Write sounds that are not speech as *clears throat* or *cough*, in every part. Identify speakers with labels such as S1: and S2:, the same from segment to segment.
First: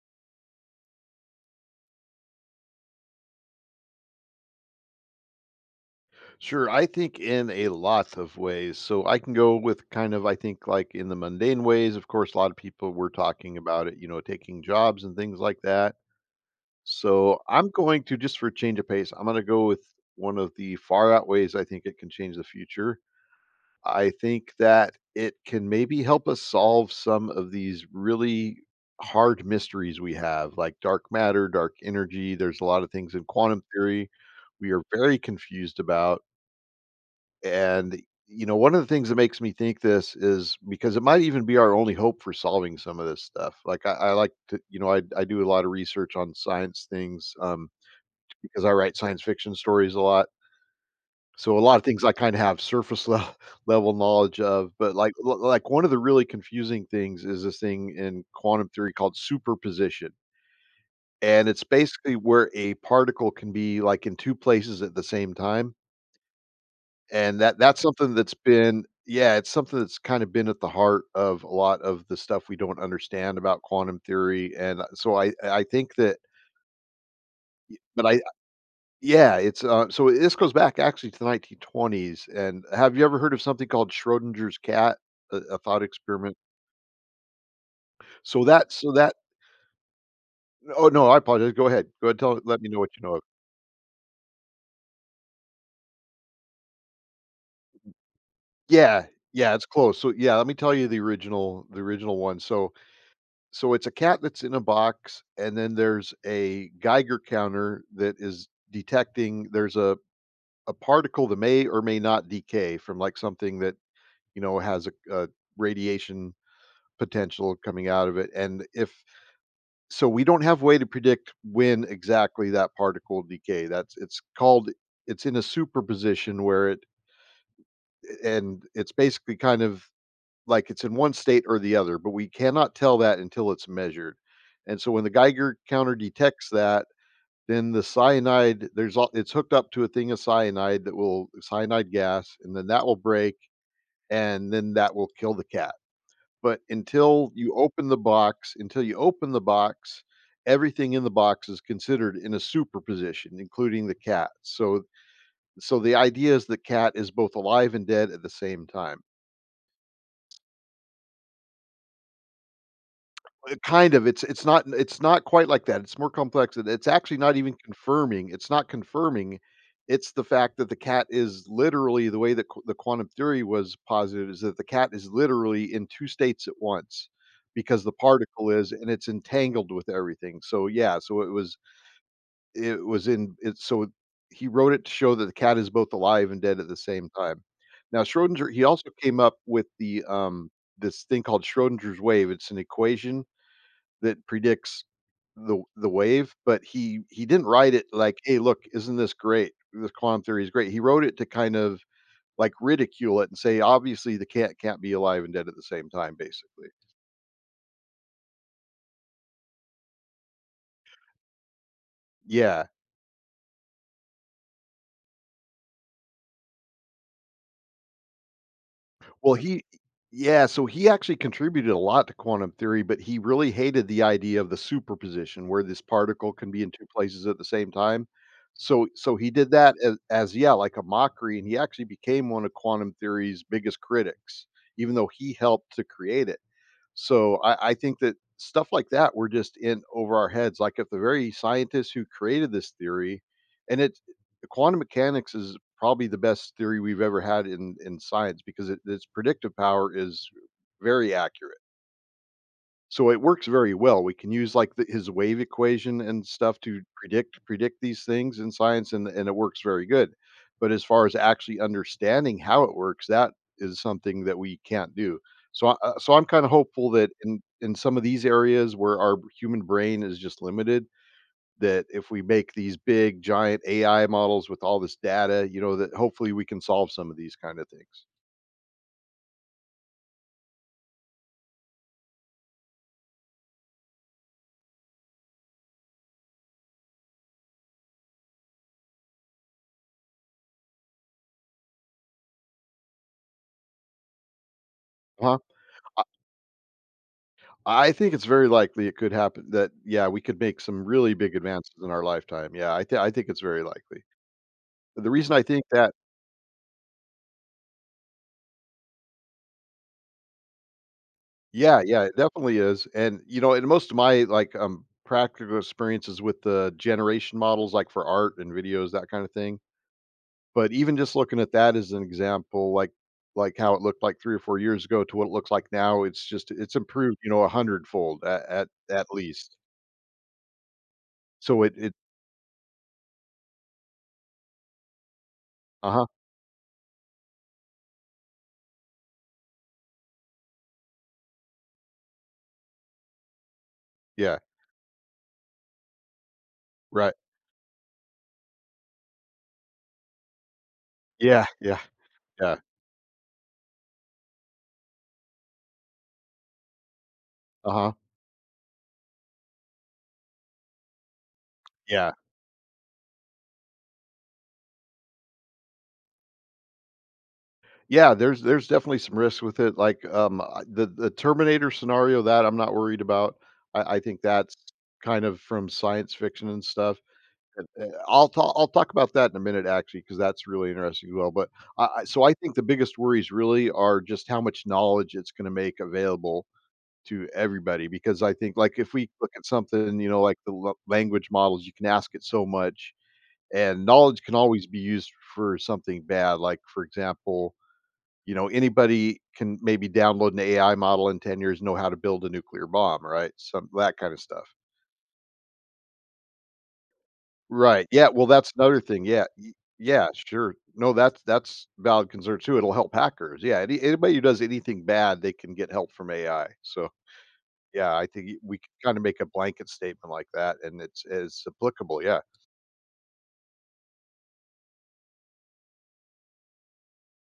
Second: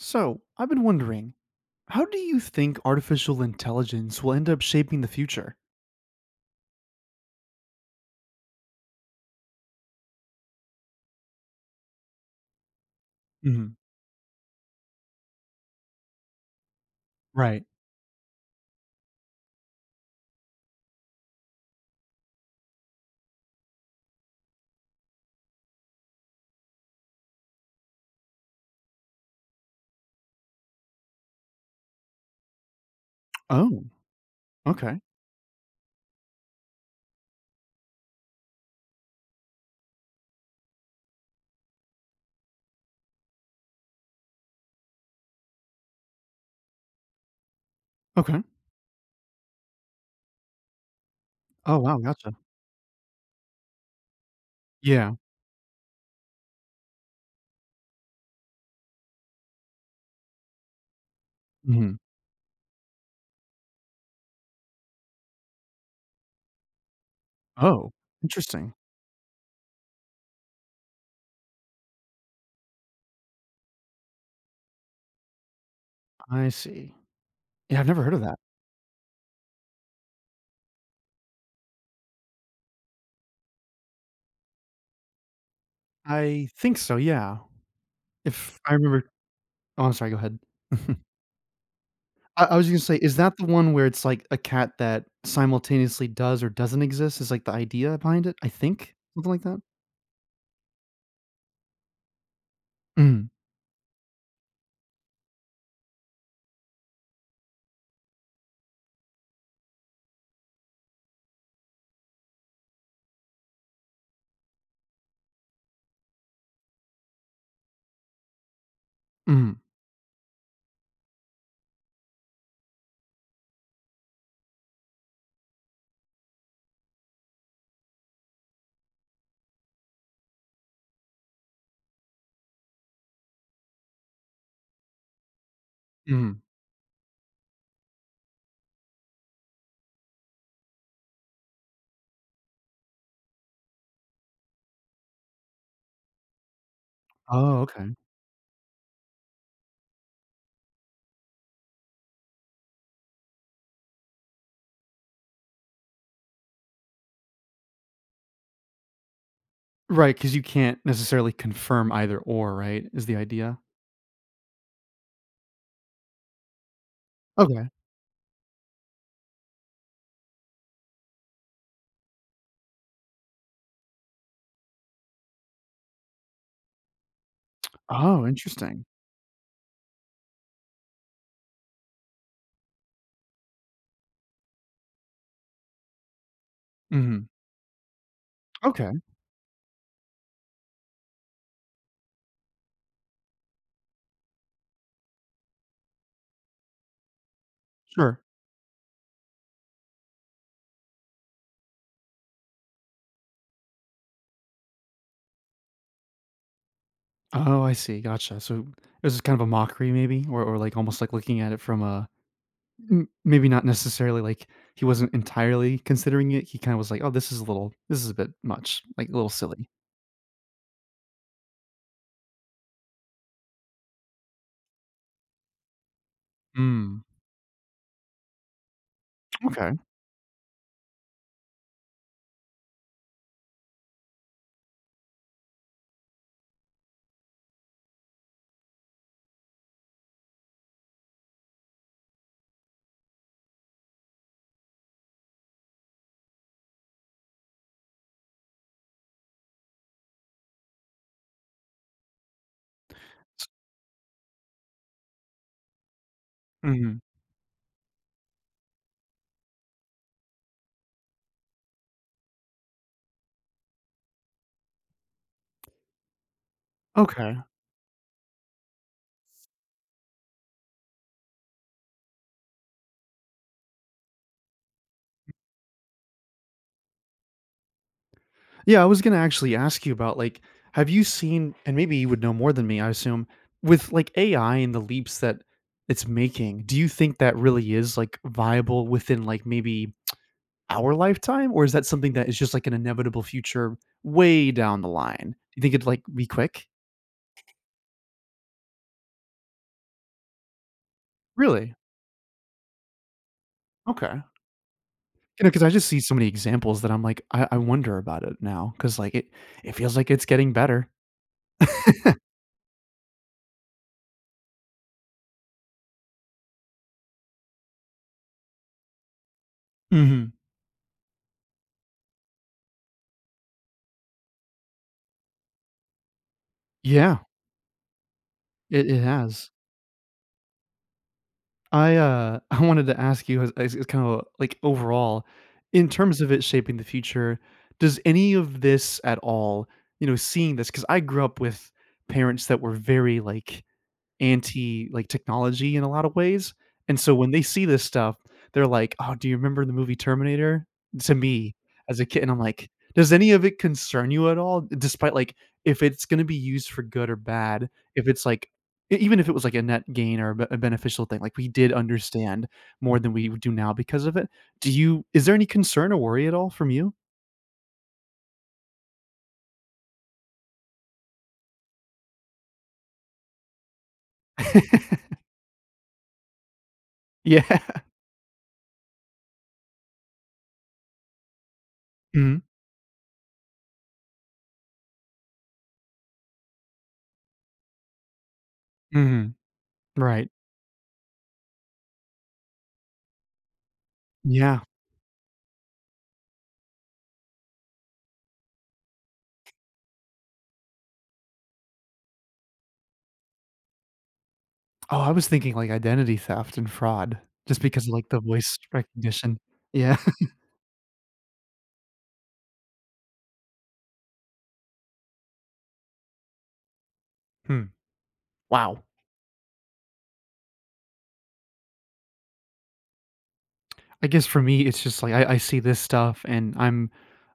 S1: So, I've been wondering, how do you think artificial intelligence will end up shaping the future?
S2: Sure, I think in a lot of ways. So I can go with kind of, I think, like in the mundane ways. Of course, a lot of people were talking
S1: Hmm.
S2: about it, you know, taking jobs and things like that. So
S1: Right.
S2: I'm going to, just for a change of pace, I'm going to go with one of the far out ways I think it can change the future. I think that it can maybe help us solve some of these really hard mysteries we have, like dark matter, dark energy. There's a lot of things in quantum
S1: Oh,
S2: theory we are
S1: okay.
S2: very confused about, and, you know, one of the things that makes me think this is because it might even be our only hope for solving some of this stuff. Like I like to, you know, I do a lot of research on science things
S1: Okay.
S2: because I write science fiction stories a lot. So a lot
S1: Oh,
S2: of
S1: wow.
S2: things I kind
S1: Gotcha.
S2: of have surface level, *laughs* level knowledge of, but
S1: Yeah.
S2: like one of the really confusing things is this thing in quantum theory called superposition, and it's
S1: Hmm.
S2: basically where a particle can be like in two places at the same time. And that's
S1: Oh,
S2: something that's
S1: interesting.
S2: been, yeah, it's something that's kind of been at the heart of a lot of the stuff we don't understand about quantum theory, and so I think that,
S1: I see. Yeah, I've never
S2: but
S1: heard
S2: I,
S1: of that.
S2: yeah, it's, so this goes back actually to the 1920s, and have you ever heard of something called Schrodinger's cat? A thought experiment?
S1: I think so. Yeah.
S2: So
S1: If
S2: that
S1: I
S2: so
S1: remember.
S2: that
S1: Oh, I'm sorry. Go ahead.
S2: oh,
S1: *laughs*
S2: no, I apologize, go ahead. Go ahead, tell
S1: I
S2: let me
S1: was
S2: know
S1: going to
S2: what
S1: say,
S2: you know
S1: is
S2: of.
S1: that the one where it's like a cat that simultaneously does or doesn't exist? Is like the idea behind it? I think
S2: Yeah,
S1: something like
S2: yeah,
S1: that.
S2: it's close. So, yeah, let me tell you the original one. So
S1: Mm-hmm.
S2: so it's a cat that's in a box, and then there's a Geiger counter that is detecting there's a particle that may or may not decay from like something that, you know, has a radiation potential coming out of it. And if
S1: Mm.
S2: so, we don't have way to predict when exactly that particle decay. That's, it's called, it's in a superposition where it, and it's basically kind of like it's in one state or the other, but we cannot tell that until it's measured. And so when the Geiger counter
S1: Mm.
S2: detects that, then the cyanide, there's all, it's hooked up to a thing of cyanide that will cyanide gas, and then that will break, and then that will kill the cat. But
S1: Oh, okay.
S2: until you open the box, everything in the box is considered in a superposition, including the cat. So so the idea is the cat is both alive and dead at the same time.
S1: Right, because you can't necessarily confirm either or, right, is the idea?
S2: Kind of, it's not quite like that, it's more complex, and it's actually not even
S1: Okay.
S2: confirming, it's not confirming, it's the fact that the cat is literally the way that qu the quantum theory was posited is that the cat is literally in two states at once because the
S1: Oh,
S2: particle is,
S1: interesting.
S2: and it's entangled with everything, so, yeah, so it was, it was in it, so he wrote it to show that the cat is both alive and dead at the same
S1: Mhm.
S2: time. Now Schrodinger, he also
S1: Okay,
S2: came up with the, this thing called Schrodinger's wave, it's an equation that predicts the wave, but he didn't write it like,
S1: sure.
S2: "Hey, look, isn't this great? This quantum theory is great." He wrote it to kind of like ridicule it and say, "Obviously, the cat can't be alive and dead at the same time," basically.
S1: Oh, I see, gotcha, so it was just kind of a mockery maybe or, like, almost, like, looking at it from a
S2: Yeah.
S1: m maybe not necessarily, like, he wasn't entirely considering it, he kinda was like, "Oh, this is a bit much, like, a little
S2: Well, he,
S1: silly."
S2: yeah, so he actually contributed a lot to quantum theory, but he really hated the idea of the superposition where this particle can be in two
S1: Mm,
S2: places at the same time. So so he did
S1: okay.
S2: that as, yeah, like a mockery, and he actually became one of quantum theory's biggest critics even though he helped to create it. So I think that stuff like that we're just in over our heads. Like if the very scientists who created this theory, and it, quantum mechanics is probably the best theory we've ever had in science because it, its predictive power is very accurate. So it works very well. We can use like the, his wave equation and stuff to
S1: Mhm.
S2: predict these things in science, and it works very good. But as far as actually understanding how it works, that is something that we can't do. So so I'm kind of hopeful that
S1: Okay.
S2: in some of these areas where our human brain is just limited, that if we make these big giant AI models with all this data, you know, that hopefully we can solve some of these kind of things.
S1: Yeah, I was gonna actually ask you about like, have you seen, and maybe you would know more than me, I assume, with like AI and the leaps that it's making, do you think that really is like viable within like maybe our lifetime? Or is that something that is just like an inevitable future way down the line?
S2: Huh?
S1: You think it'd like be quick?
S2: I think it's very likely it could happen that yeah, we could make some really big advances
S1: Really?
S2: in our lifetime. Yeah, I think it's very likely.
S1: Okay.
S2: The reason I
S1: You know, because
S2: think
S1: I just
S2: that,
S1: see so many examples that I'm like, I wonder about it now. Cause like it feels like it's getting better. *laughs*
S2: yeah, yeah, it definitely is. And you know, in most of my like practical experiences with the generation models like for art and videos, that kind of thing.
S1: Hmm.
S2: But even just looking at that as an example like how it looked like three or four years ago to what it looks like now, it's just it's improved,
S1: Yeah,
S2: you know, a hundredfold at
S1: it
S2: at
S1: has.
S2: least. So it,
S1: *laughs* I wanted to ask you as kind of like overall, in
S2: uh-huh.
S1: terms of it shaping the future, does any of this at all, seeing this? Because I grew up with parents that were very, like,
S2: Yeah.
S1: anti, like, technology in a lot of ways, and so
S2: Right.
S1: when they see this stuff, they're like, "Oh, do you remember the movie Terminator?" To
S2: Yeah,
S1: me,
S2: yeah,
S1: as a kid, and I'm
S2: yeah.
S1: like, "Does any of it concern you at all?" Despite, like, if it's gonna be used for good or bad,
S2: Uh-huh.
S1: if it's like e even if it was like a net gain or a beneficial thing, like, we did
S2: Yeah.
S1: understand more than we do now because of it. Do you is there any concern or worry at all from you?
S2: Yeah, there's definitely some risks with it, like, I, the Terminator scenario, that I'm not worried about. I think that's
S1: *laughs*
S2: kind of from science fiction and stuff.
S1: Yeah.
S2: Eh, I'll talk about that in a minute actually, because that's really interesting as well, but I so I
S1: Mhm.
S2: think the biggest worries really are just how much knowledge it's gonna make available to everybody, because I think, like, if we look
S1: Mhm.
S2: at something, you know,
S1: Right.
S2: like the la language models, you can ask it so much, and knowledge can
S1: Yeah.
S2: always be used for something bad, like, for example, you know, anybody can maybe download an AI model in 10 years, know how to build a nuclear bomb, right? Some that kind of stuff.
S1: Oh, I was thinking, like, identity theft and fraud just because,
S2: Right.
S1: of
S2: Yeah.
S1: like, the
S2: Well, that's
S1: voice
S2: another thing. Yeah.
S1: recognition. Yeah.
S2: Yeah.
S1: *laughs*
S2: Sure. No, that's valid concern too. It'll help hackers. Yeah. Anybody who does anything bad, they can get help from AI. So
S1: Hmm.
S2: yeah, I think we can
S1: Wow.
S2: kind of make a blanket statement like that, and it's applicable. Yeah.
S1: I guess for me, it's just like I see this stuff and I'm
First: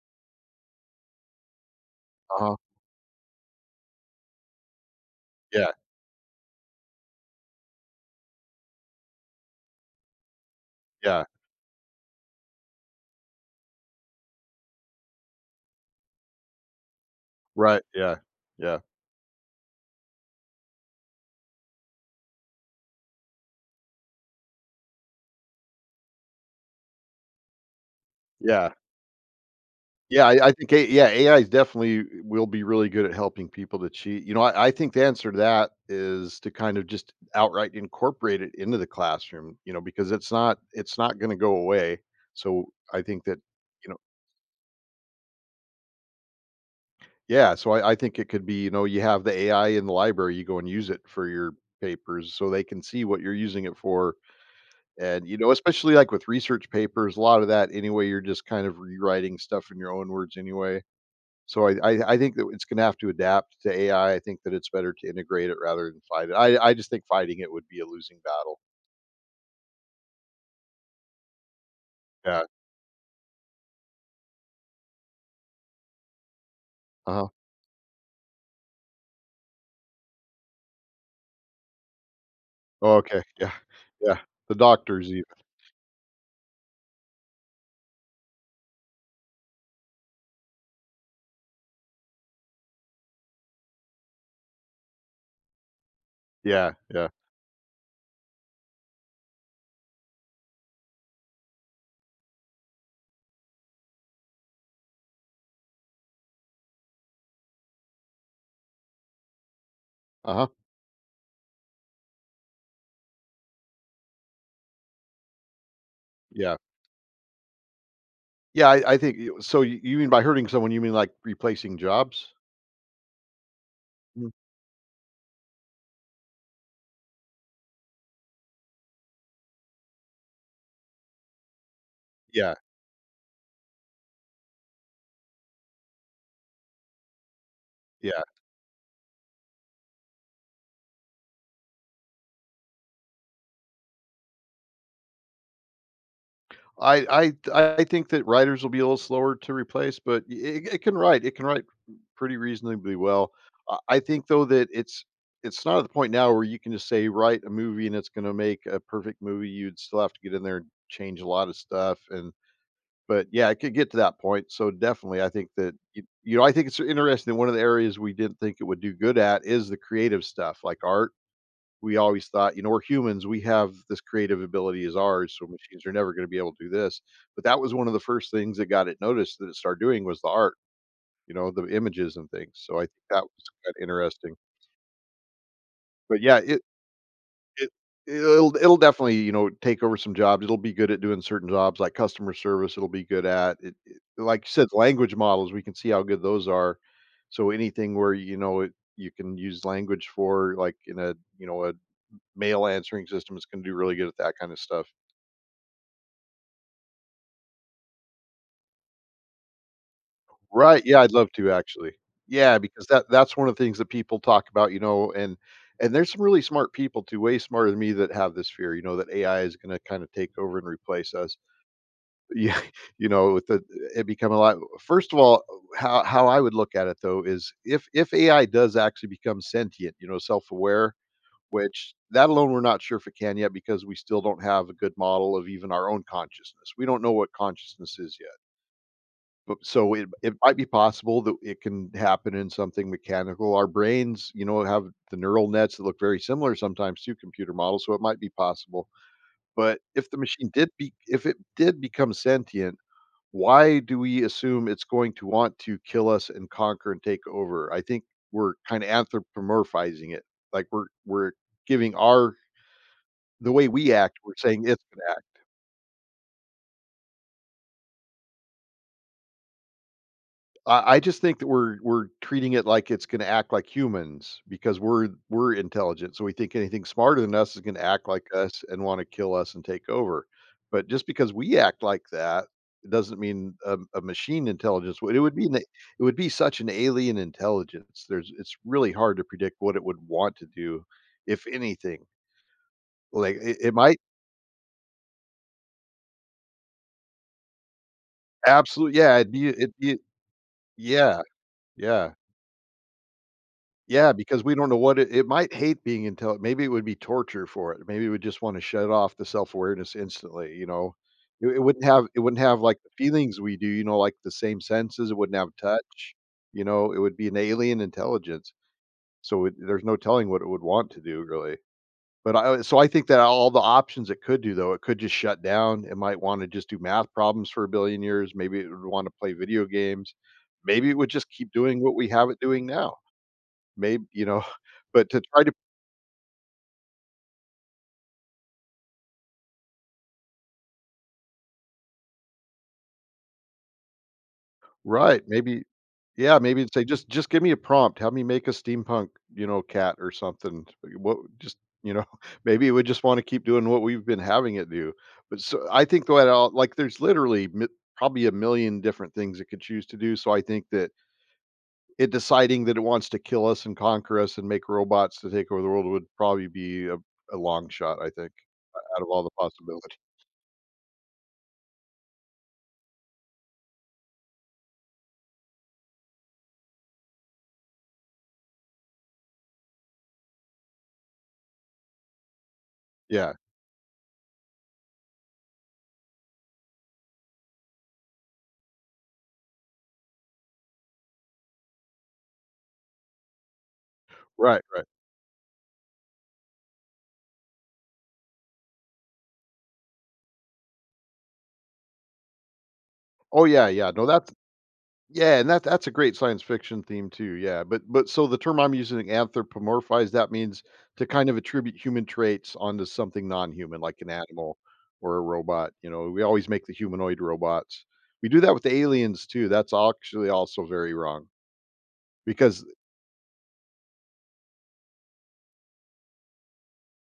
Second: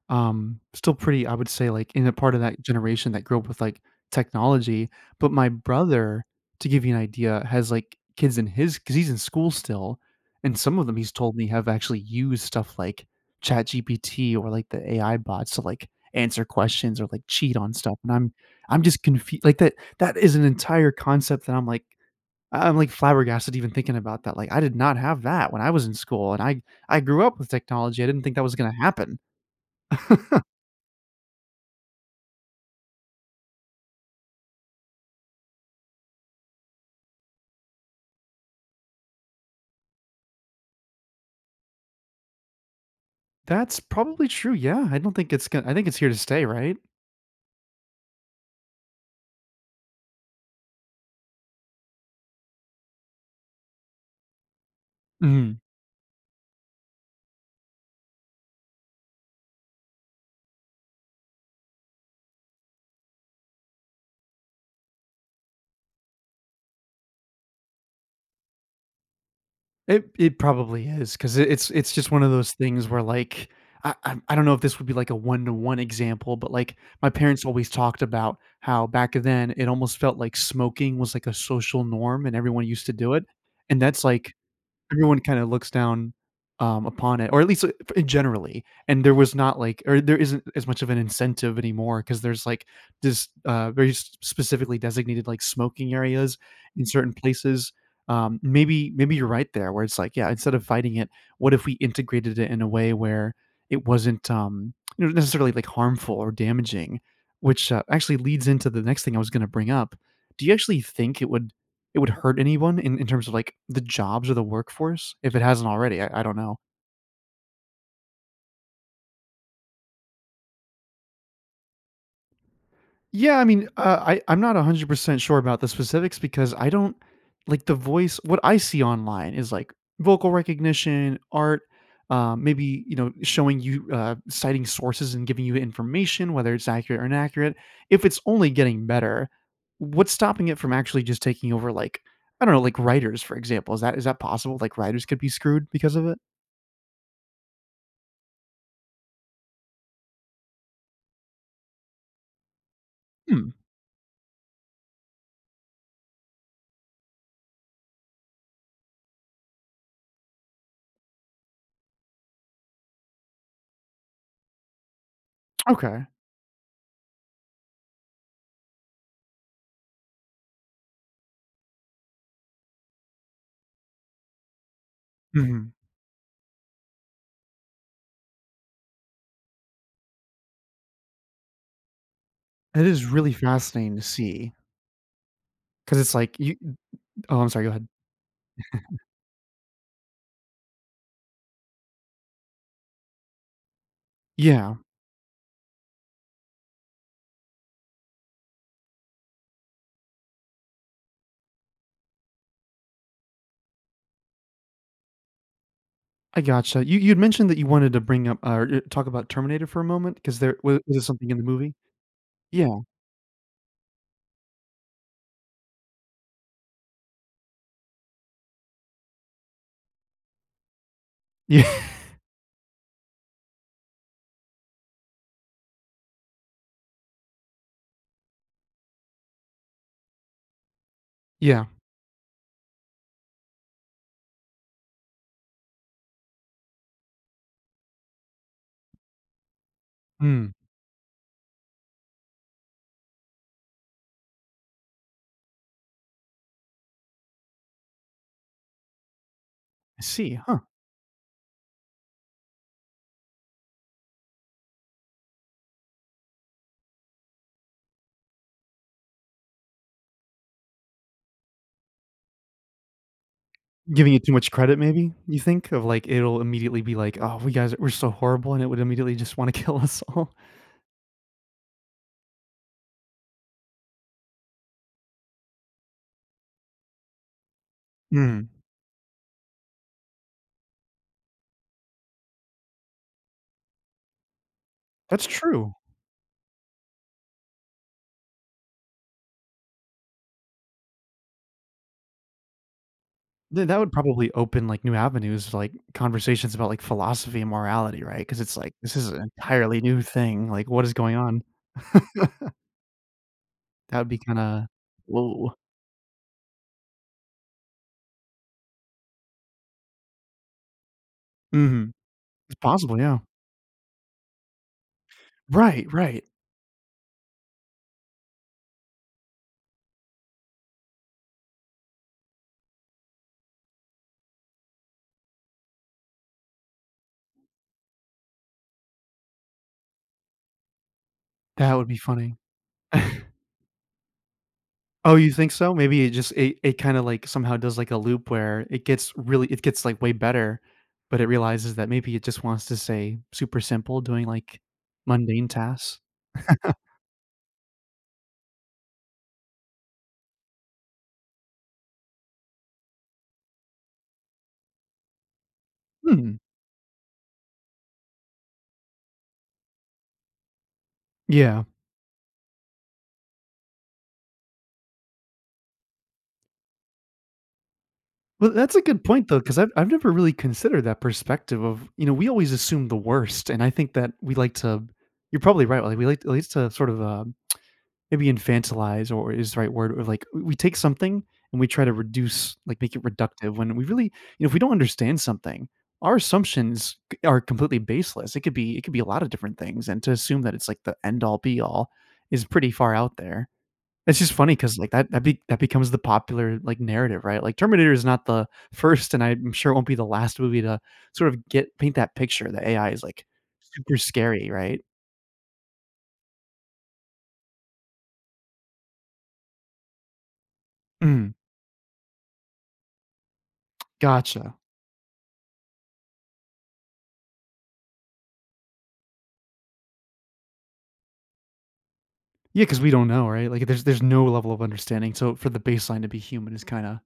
S1: still pretty, I would say, like in a
S2: Uh
S1: part of
S2: huh.
S1: that generation that grew up with like technology. But my
S2: Yeah.
S1: brother, to give you an idea, has like kids in his because he's in school still, and some of them he's
S2: Yeah.
S1: told me have actually used stuff like Chat GPT or like the AI bots to like answer questions or like cheat on
S2: Right.
S1: stuff. And
S2: Yeah.
S1: I'm
S2: Yeah.
S1: I'm just confused like that is an entire concept that I'm like I'm, like, flabbergasted even thinking about that, like, I did not have that when I was in school, and I grew up with technology, I didn't think that was
S2: Yeah.
S1: gonna happen.
S2: Yeah,
S1: *laughs*
S2: I think A yeah, AI is definitely will be really good at helping people to cheat. You know, I think the answer to that is to kind of just outright incorporate it into the classroom, you know, because it's not gonna go away. So, I think that,
S1: That's
S2: you know,
S1: probably true, yeah, I don't think it's gonna. I think it's here to stay, right?
S2: yeah, so I think it could be, you know, you have the AI in the library, you go and use it for your papers so they can see what you're using it for. And, you know,
S1: Mhm.
S2: especially, like, with research papers, a lot of that anyway, you're just kind of rewriting stuff in your own words anyway. So I think that it's gonna have to adapt to AI. I think that it's better to integrate it rather than fight it. I just think fighting it would be a losing battle.
S1: It probably is because it's just one of
S2: Yeah.
S1: those things where, like, I don't know if this would be, like, a one-to-one example, but, like, my
S2: Uh-huh.
S1: parents always talked about how back then it almost felt like smoking was, like, a social norm and everyone used to
S2: Oh,
S1: do
S2: okay.
S1: it,
S2: Yeah.
S1: and that's,
S2: Yeah.
S1: like
S2: The doctors
S1: everyone
S2: even.
S1: kind of looks down, upon it, or at least, f generally, and there was not like or there isn't as much of an incentive anymore because there's, like, this, very s specifically designated, like, smoking areas
S2: Yeah,
S1: in
S2: yeah.
S1: certain places. Maybe you're right there where it's like, yeah, instead of fighting it, what if we integrated it in a way where it wasn't, necessarily, like, harmful or damaging, which, actually leads into the next thing I was gonna bring up. Do
S2: Uh-huh.
S1: you actually think it would hurt anyone in terms of like the jobs or the workforce if it hasn't already. I don't
S2: Yeah.
S1: know.
S2: Yeah, I think you, so you mean by hurting someone, you mean like replacing jobs?
S1: Yeah, I mean, I
S2: Mm.
S1: I'm not 100% sure about the specifics because I don't like the voice what I see online is like vocal recognition, art,
S2: Yeah,
S1: maybe, showing you citing sources and giving you information whether it's accurate or inaccurate. If it's
S2: yeah.
S1: only getting better, what's stopping it from actually just taking over like I don't know, like writers, for example. Is that possible? Like writers could be screwed because of it?
S2: I think that writers will be a little slower to replace, but it can write. It can write pretty reasonably well.
S1: Hmm.
S2: I think though that it's not at the point now where you can just say write a movie and it's going to make a perfect movie. You'd still have to get in there and change a lot of stuff. And but yeah, it could get to that point. So definitely, I think that you,
S1: Okay.
S2: you know, I think it's interesting. One of the areas we didn't think it would do good at is the creative stuff like art, we always thought, you know, we're humans, we have this creative ability is ours, so
S1: Mhm.
S2: machines are never going to be able to do this. But that was one of the first things that got it noticed that it started doing was the art, you know, the images and things. So I
S1: It
S2: think
S1: is
S2: that
S1: really
S2: was kind of
S1: fascinating to
S2: interesting.
S1: see, because it's
S2: But
S1: like
S2: yeah,
S1: you—
S2: it
S1: oh, I'm sorry,
S2: it
S1: go ahead.
S2: it'll it'll definitely, you know, take over some jobs. It'll be good at doing certain jobs like customer service, it'll be good at it, like you said,
S1: Yeah,
S2: language models, we can see how good those are. So anything where, you know, you can use language for like in a, you know, a mail answering systems can do really good at that kind of stuff.
S1: I gotcha. You'd mentioned that you wanted to bring up or, talk about Terminator for a moment, because there wa was
S2: Right, yeah,
S1: there
S2: I'd
S1: something
S2: love
S1: in the
S2: to
S1: movie?
S2: actually. Yeah,
S1: Yeah.
S2: because that's one of the things that people talk about, you know, and there's some really smart people too, way smarter than me that have this fear, you know, that AI is going to kind of take over and replace us.
S1: Yeah. *laughs*
S2: Yeah, *laughs* you know, with the it become a lot. First of all, how I would look at it though is if AI does actually become sentient, you know, self-aware,
S1: Yeah.
S2: which that alone we're not sure if it can yet because we still don't have a good model of even our own consciousness. We don't know what consciousness is yet. But so it
S1: Mm,
S2: might be possible that it can happen in something mechanical. Our brains, you know, have the neural nets that look very similar sometimes to computer models, so it might be possible. But
S1: I
S2: if the
S1: see,
S2: machine
S1: huh.
S2: did be if it did become sentient, why do we assume it's going to want to kill us and conquer and take over? I think we're kind of anthropomorphizing it. Like we're giving our the way we
S1: Giving
S2: act,
S1: it too
S2: we're
S1: much
S2: saying
S1: credit
S2: it's going to
S1: maybe,
S2: act.
S1: you think? Of, like, it'll immediately be like, "Oh, we're so horrible," and it would immediately just wanna *laughs* kill us all.
S2: I just think that we're treating it like it's gonna act like humans because we're intelligent, so we think anything smarter than us is gonna act like
S1: Mm,
S2: us and wanna kill us and take over. But just because we act like that, it doesn't mean a machine intelligence would. It
S1: that's
S2: would be an it
S1: true.
S2: would be such an alien intelligence. There's it's really hard to predict what it would want to do, if anything. Like, it
S1: Th
S2: it
S1: that would
S2: might
S1: probably open, like, new avenues, like, conversations about, like, philosophy and morality, right? Because it's like, this
S2: absolutely
S1: is
S2: yeah,
S1: an
S2: it'd be it'd
S1: entirely
S2: be
S1: new thing, like, what is going
S2: yeah,
S1: on?
S2: yeah.
S1: That would
S2: Yeah,
S1: be
S2: because we
S1: kinda
S2: don't know what it might
S1: whoa.
S2: hate being intelligent. Maybe it would be torture for it. Maybe it would just wanna shut off the self-awareness instantly, you know? It wouldn't
S1: Mhm.
S2: have
S1: It's
S2: like, the
S1: possible, yeah.
S2: feelings we do, you know, like, the same senses, it wouldn't have
S1: Right,
S2: touch,
S1: right.
S2: you know? It would be an alien intelligence, so it there's no telling what it would want to do, really. But I so I think that all the options it could do, though, it could just shut down, it might wanna just do math problems for a billion years, maybe it would wanna play video games, maybe it would just keep
S1: That
S2: doing
S1: would
S2: what
S1: be
S2: we have
S1: funny.
S2: it doing
S1: *laughs*
S2: now. Maybe you know, *laughs* but
S1: Oh,
S2: to
S1: you
S2: try to
S1: think
S2: *laughs*
S1: so? Maybe it kinda, like, somehow does, like, a loop where it gets, like, way better, but it realizes that maybe it just wants to say super simple doing, like,
S2: Right,
S1: mundane
S2: maybe
S1: tasks.
S2: yeah, maybe say, just give me a prompt, have me make a steampunk, you know, cat or something." Like, what just you know, *laughs* maybe it would just wanna keep doing what we've been having it do. But so I think that
S1: Hmm,
S2: all like, there's literally mi probably a million different things it could choose to do, so I think that
S1: yeah.
S2: it deciding that it wants to kill us and conquer us and make robots to take over the world would probably be a long shot, I think,
S1: Well, that's a
S2: out
S1: good
S2: of all the
S1: point, though, because I 'cause I've
S2: possibilities.
S1: never really considered that perspective of you know, we always assume the worst, and I think that we like to you're probably right, like, we like at least to sort of, maybe infantilize or is the right word, or like we take something and we try to reduce, like make it
S2: Yeah.
S1: reductive when we really, if we don't understand something, our assumptions are completely baseless. It could be a lot of different things, and to assume that it's like the end all be all is pretty far out there. It's just funny
S2: Right,
S1: because
S2: right.
S1: like that becomes the popular like narrative, right? Like Terminator is not the first, and I'm sure it won't be the last movie to sort of get paint that picture that AI is like
S2: Oh, yeah, yeah.
S1: super
S2: No, that's
S1: scary, right? *clears throat*
S2: yeah, and that's a great science fiction theme too. Yeah, but so the term I'm using, anthropomorphize, that means to kind
S1: Mm,
S2: of attribute human traits onto something non-human, like an
S1: gotcha.
S2: animal or a robot. You know, we always make the humanoid robots. We do that with the aliens too. That's actually also very wrong because
S1: Yeah, because we don't know, right? Like, there's no level of understanding, so for the baseline to be human is kinda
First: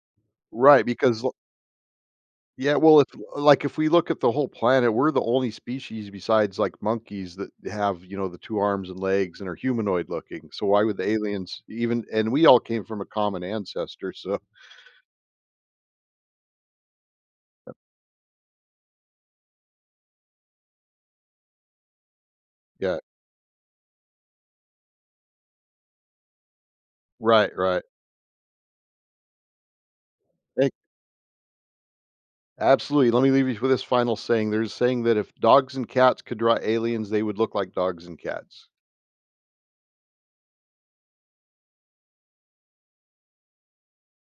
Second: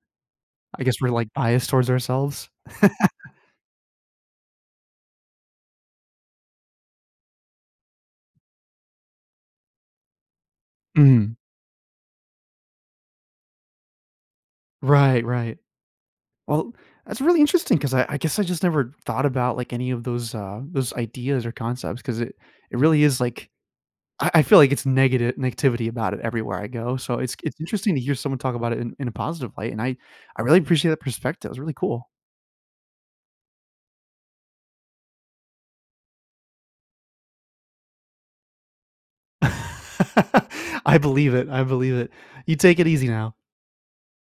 S1: I
S2: right
S1: guess we're,
S2: because
S1: like, biased towards ourselves?
S2: yeah, well, if like, if we look at the whole planet, we're the only species besides, like, monkeys that have, you know, the 2 arms and legs and are humanoid looking, so why would the
S1: Mhm.
S2: aliens even and we all came from a common ancestor, so
S1: Right, right. Well, that's really interesting 'cause I guess I just never thought about, like, any of those ideas or concepts because it
S2: yeah.
S1: really is, like I feel like it's negative negativity about it everywhere I go, so it's
S2: Right,
S1: it's
S2: right.
S1: interesting to hear someone talk about it in a positive light, and I really
S2: Hey
S1: appreciate that perspective, it's really cool.
S2: absolutely, let me leave you with this final saying, there's a saying that if dogs and cats could draw aliens, they would look like dogs and cats.
S1: *laughs* I believe it, I believe it. You take it easy now.